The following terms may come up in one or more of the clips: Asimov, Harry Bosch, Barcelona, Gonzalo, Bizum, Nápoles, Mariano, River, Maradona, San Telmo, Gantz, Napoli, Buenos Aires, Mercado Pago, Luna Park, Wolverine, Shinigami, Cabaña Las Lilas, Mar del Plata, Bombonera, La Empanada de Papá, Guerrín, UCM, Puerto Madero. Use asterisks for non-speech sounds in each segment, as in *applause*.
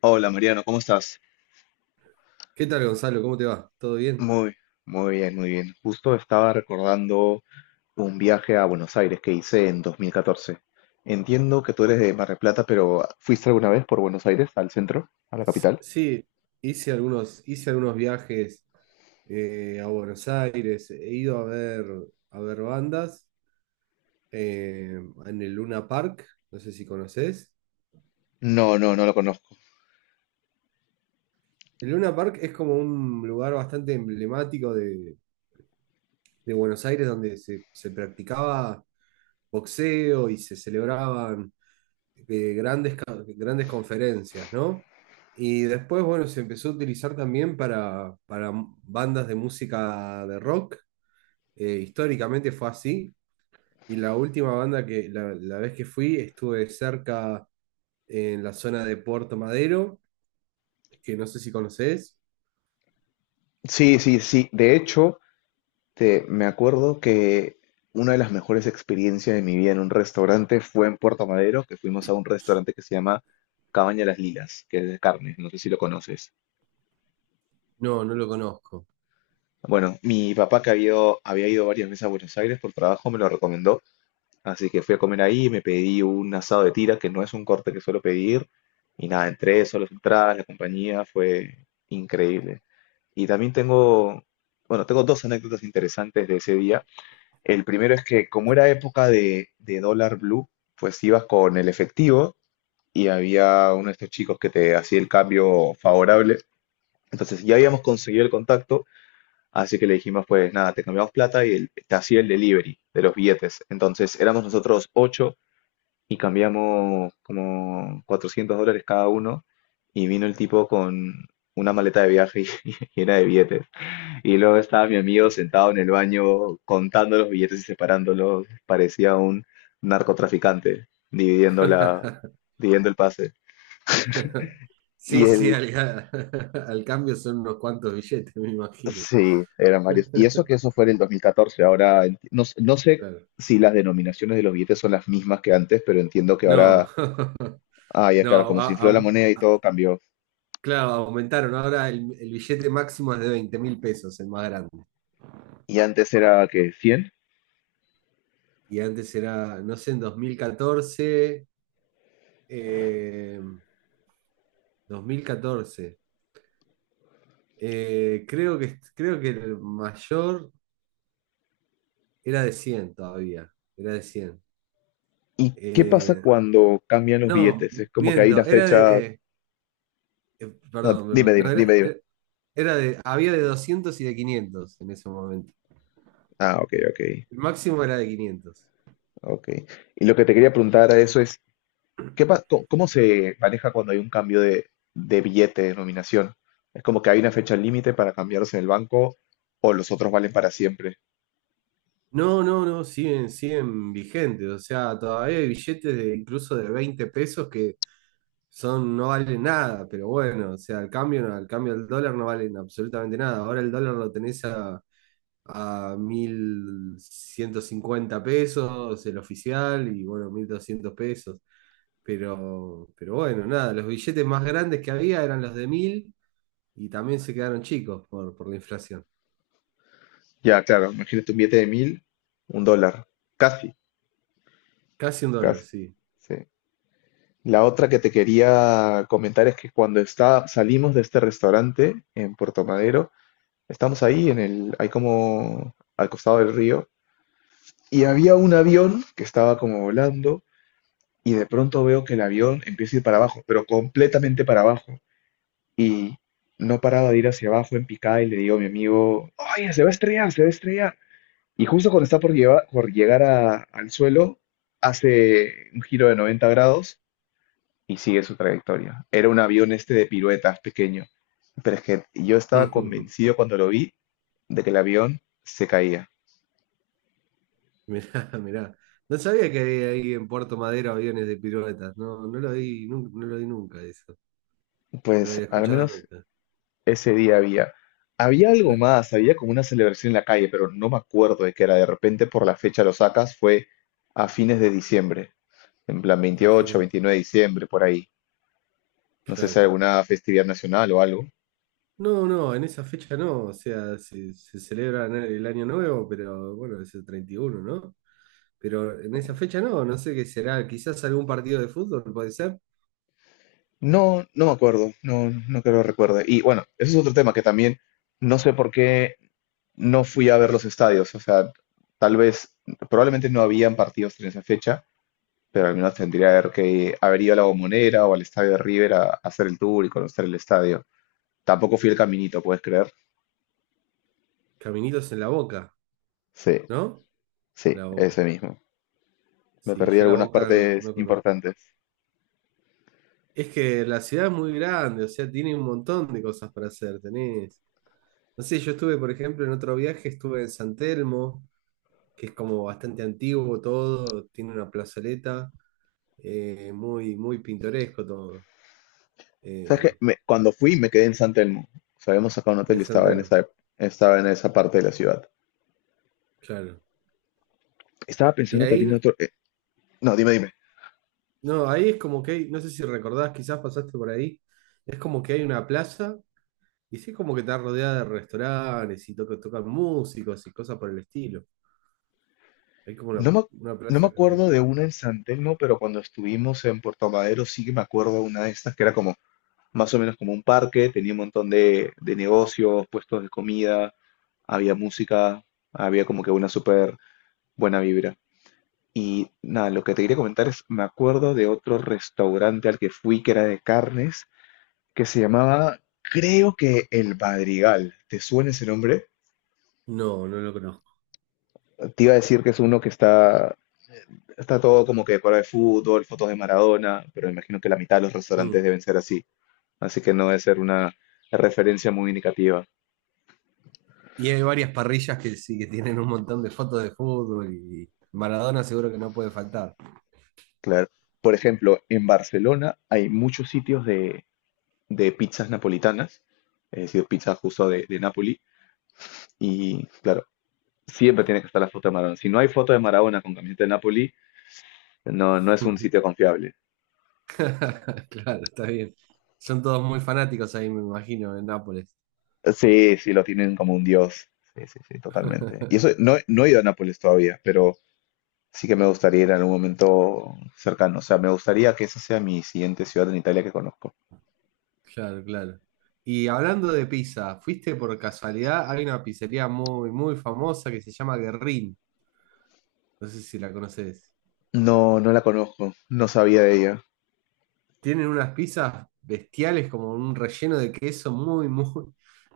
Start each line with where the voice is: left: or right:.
left: Hola Mariano, ¿cómo estás?
right: ¿Qué tal, Gonzalo? ¿Cómo te va? ¿Todo bien?
left: Muy, muy bien, muy bien. Justo estaba recordando un viaje a Buenos Aires que hice en 2014. Entiendo que tú eres de Mar del Plata, pero ¿fuiste alguna vez por Buenos Aires, al centro, a la capital?
right: Sí, hice algunos viajes a Buenos Aires. He ido a ver bandas eh, en el Luna Park. No sé si conoces.
left: No, no, no lo conozco.
right: El Luna Park es como un lugar bastante emblemático de Buenos Aires donde se practicaba boxeo y se celebraban de grandes, grandes conferencias, ¿no? Y después, bueno, se empezó a utilizar también para bandas de música de rock. Históricamente fue así. Y la última banda la, la vez que fui, estuve cerca en la zona de Puerto Madero, que no sé si conoces.
left: Sí, sí, sí. De hecho, me acuerdo que una de las mejores experiencias de mi vida en un restaurante fue en Puerto Madero, que fuimos a un restaurante que se llama Cabaña Las Lilas, que es de carne. No sé si lo conoces.
right: No, no lo conozco.
left: Bueno, mi papá que había ido varias veces a Buenos Aires por trabajo me lo recomendó, así que fui a comer ahí, me pedí un asado de tira, que no es un corte que suelo pedir, y nada, entré, solo las entradas, la compañía, fue increíble. Y también tengo dos anécdotas interesantes de ese día. El primero es que como era época de dólar blue, pues ibas con el efectivo y había uno de estos chicos que te hacía el cambio favorable. Entonces ya habíamos conseguido el contacto. Así que le dijimos, pues nada, te cambiamos plata y él te hacía el delivery de los billetes. Entonces éramos nosotros ocho y cambiamos como $400 cada uno y vino el tipo con una maleta de viaje *laughs* llena de billetes. Y luego estaba mi amigo sentado en el baño contando los billetes y separándolos. Parecía un narcotraficante
right: *laughs*
left: dividiendo el pase. Y
right: Sí, sí,
left: el,
right: *laughs* al cambio son unos cuantos billetes, me imagino.
left: Sí, eran varios. Y eso que
right: *laughs*
left: eso fue en el 2014. Ahora, enti- no, s- No sé
right: Claro.
left: si las denominaciones de los billetes son las mismas que antes, pero entiendo que
right: No,
left: ahora, ah,
right: *laughs*
left: ya claro,
right: no,
left: como se infló la
right: a,
left: moneda y
right: a-
left: todo cambió.
right: claro, aumentaron. Ahora el billete máximo es de 20.000 pesos, el más grande.
left: Y antes era que 100.
right: Y antes era, no sé, en 2014, eh, 2014. Creo que, creo que el mayor era de 100 todavía. Era de 100.
left: ¿Y qué pasa
right: Eh,
left: cuando cambian los
right: no,
left: billetes? Es como que hay una
right: miento,
left: fecha.
right: eh,
left: No,
right: perdón,
left: dime,
right: perdón. No,
left: dime,
right: era,
left: dime, dime.
right: era de, había de 200 y de 500 en ese momento.
left: Ah, ok, ok,
right: El máximo era de 500.
left: ok. Y lo que te quería preguntar a eso es, ¿Cómo se maneja cuando hay un cambio de billete de denominación? ¿Es como que hay una fecha límite para cambiarlos en el banco o los otros valen para siempre?
right: No, no, no, siguen, siguen vigentes. O sea, todavía hay billetes de incluso de 20 pesos que son, no valen nada, pero bueno, o sea, al cambio, no, al cambio del dólar no valen absolutamente nada. Ahora el dólar lo tenés a 1.150 pesos, el oficial, y bueno, 1.200 pesos. Pero bueno, nada, los billetes más grandes que había eran los de 1.000 y también se quedaron chicos por la inflación.
left: Ya, claro, imagínate un billete de 1000, un dólar, casi,
right: Casi un dólar,
left: casi.
right: sí.
left: Sí. La otra que te quería comentar es que salimos de este restaurante en Puerto Madero, estamos ahí hay como al costado del río, y había un avión que estaba como volando y de pronto veo que el avión empieza a ir para abajo, pero completamente para abajo. Y no paraba de ir hacia abajo en picada y le digo a mi amigo, oye, se va a estrellar, se va a estrellar. Y justo cuando está por, lleva- por llegar al suelo, hace un giro de 90 grados y sigue su trayectoria. Era un avión este de piruetas pequeño, pero es que yo estaba
right: *laughs*
left: convencido cuando lo vi de que el avión se caía.
right: Mirá, *laughs* mirá. No sabía que había ahí en Puerto Madero aviones de piruetas. No, no lo vi, no, lo vi nunca eso. No lo
left: Pues
right: había
left: al
right: escuchado
left: menos
right: nunca.
left: ese día había. Había algo
right: *laughs*
left: más, había como una celebración en la calle, pero no me acuerdo de qué era. De repente, por la fecha lo sacas, fue a fines de diciembre, en plan
right: A
left: 28,
right: fines,
left: 29 de diciembre, por ahí. No sé si hay
right: claro.
left: alguna festividad nacional o algo.
right: No, no, en esa fecha no. O sea, se celebra el año nuevo, pero bueno, es el 31, ¿no? Pero en esa fecha no, no sé qué será. Quizás algún partido de fútbol puede ser.
left: No, no me acuerdo, no, no creo que lo recuerde. Y bueno, ese es otro tema que también no sé por qué no fui a ver los estadios. O sea, tal vez, probablemente no habían partidos en esa fecha, pero al menos tendría que haber ido a la Bombonera o al estadio de River a hacer el tour y conocer el estadio. Tampoco fui el caminito, ¿puedes creer?
right: ¿Caminitos en la Boca,
left: Sí,
right: no?
left: sí,
right: La Boca.
left: ese mismo. Me
right: Sí,
left: perdí
right: yo la
left: algunas
right: Boca no,
left: partes
right: no conozco.
left: importantes.
right: Es que la ciudad es muy grande, o sea, tiene un montón de cosas para hacer. Tenés. No sé, yo estuve, por ejemplo, en otro viaje, estuve en San Telmo, que es como bastante antiguo todo, tiene una plazoleta, muy, muy pintoresco todo,
left: ¿Sabes qué?
right: eh,
left: Cuando fui me quedé en San Telmo. O sea, habíamos sacado un hotel
right: en
left: que
right: San
left: estaba en
right: Telmo,
left: estaba en esa parte de la ciudad.
right: claro.
left: Estaba
right: Y
left: pensando también en
right: ahí,
left: no, dime.
right: no, ahí es como que hay, no sé si recordás, quizás pasaste por ahí, es como que hay una plaza y sí es como que está rodeada de restaurantes y tocan músicos y cosas por el estilo. Hay como
left: No me,
right: una
left: no me
right: plaza que... sí.
left: acuerdo de una en San Telmo, pero cuando estuvimos en Puerto Madero sí que me acuerdo de una de estas que era como más o menos como un parque, tenía un montón de negocios, puestos de comida, había música, había como que una súper buena vibra. Y nada, lo que te quería comentar es, me acuerdo de otro restaurante al que fui que era de carnes, que se llamaba, creo que El Madrigal. ¿Te suena ese nombre?
right: No, no lo conozco.
left: Te iba a decir que es uno está todo como que decorado de fútbol, fotos de Maradona, pero me imagino que la mitad de los restaurantes
right: Mm.
left: deben ser así. Así que no debe ser una referencia muy indicativa,
right: Y hay varias parrillas que sí, que tienen un montón de fotos de fútbol y Maradona seguro que no puede faltar.
left: claro. Por ejemplo, en Barcelona hay muchos sitios de pizzas napolitanas, es decir, pizza justo de Nápoli. Y claro, siempre tiene que estar la foto de Maradona. Si no hay foto de Maradona con camiseta de Napoli, no, no es un sitio confiable.
right: *laughs* Claro, está bien. Son todos muy fanáticos ahí, me imagino, en Nápoles.
left: Sí, sí, lo tienen como un dios. Sí, sí, sí, totalmente. Y eso, no, no he ido a Nápoles todavía, pero sí que me gustaría ir en algún momento cercano. O sea, me gustaría que esa sea mi siguiente ciudad en Italia que conozco.
right: Claro, claro. Y hablando de pizza, ¿fuiste por casualidad? Hay una pizzería muy, muy famosa que se llama Guerrín. No sé si la conoces.
left: No, no la conozco, no sabía de ella.
right: Tienen unas pizzas bestiales, como un relleno de queso muy, muy,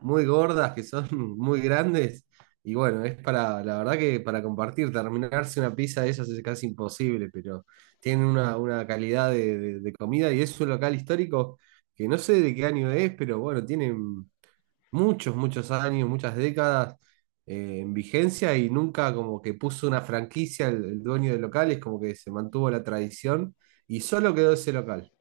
right: muy gordas, que son *laughs* muy grandes. Y bueno, es para, la verdad que para compartir, terminarse una pizza de esas es casi imposible, pero tienen una calidad de, de comida y es un local histórico que no sé de qué año es, pero bueno, tienen muchos, muchos años, muchas décadas en vigencia y nunca como que puso una franquicia el dueño del local, es como que se mantuvo la tradición y solo quedó ese local.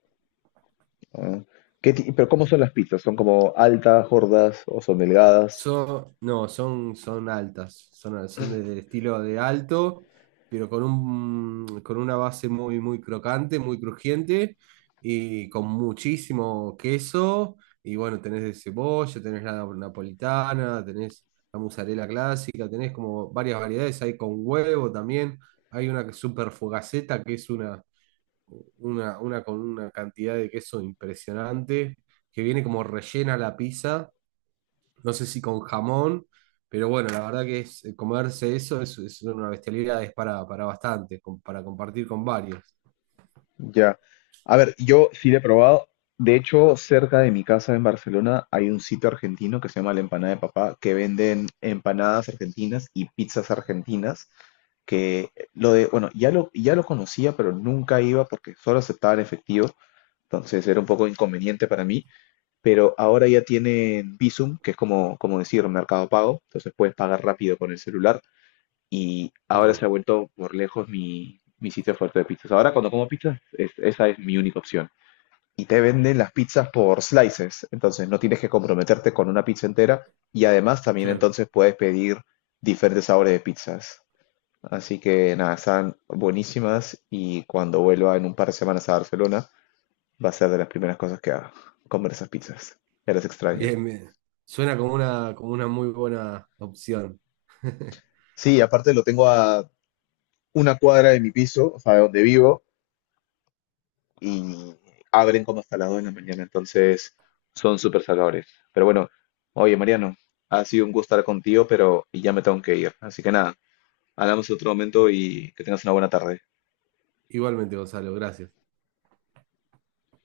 left: Ah, pero ¿cómo son las pizzas? ¿Son como altas, gordas o son delgadas?
right: Son, no, son, son altas, son, son del estilo de alto, pero con un, con una base muy, muy crocante, muy crujiente y con muchísimo queso. Y bueno, tenés de cebolla, tenés la napolitana, tenés la mozzarella clásica, tenés como varias variedades. Hay con huevo también, hay una que es super fogaceta que es una con una cantidad de queso impresionante, que viene como rellena la pizza no sé si con jamón, pero bueno, la verdad que es, comerse eso es una bestialidad, es para bastante, para compartir con varios.
left: Ya. A ver, yo sí le he probado. De hecho, cerca de mi casa en Barcelona hay un sitio argentino que se llama La Empanada de Papá, que venden empanadas argentinas y pizzas argentinas, que lo de, bueno, ya lo conocía, pero nunca iba porque solo aceptaban efectivo, entonces era un poco inconveniente para mí, pero ahora ya tienen Bizum, que es como decir Mercado Pago, entonces puedes pagar rápido con el celular y ahora
right: Mm,
left: se ha vuelto por lejos mi sitio fuerte de pizzas. Ahora cuando como pizzas, esa es mi única opción. Y te venden las pizzas por slices, entonces no tienes que comprometerte con una pizza entera y además también
right: claro.
left: entonces puedes pedir diferentes sabores de pizzas. Así que nada, están buenísimas y cuando vuelva en un par de semanas a Barcelona, va a ser de las primeras cosas que haga, comer esas pizzas. Ya las extraño.
right: Bien, bien. Suena como una muy buena opción. *laughs*
left: Sí, aparte lo tengo a una cuadra de mi piso, o sea, de donde vivo, y abren como salado en la mañana, entonces son súper salvadores. Pero bueno, oye Mariano, ha sido un gusto estar contigo, pero ya me tengo que ir. Así que nada, hablamos en otro momento y que tengas una buena tarde.
right: Igualmente, Gonzalo, gracias.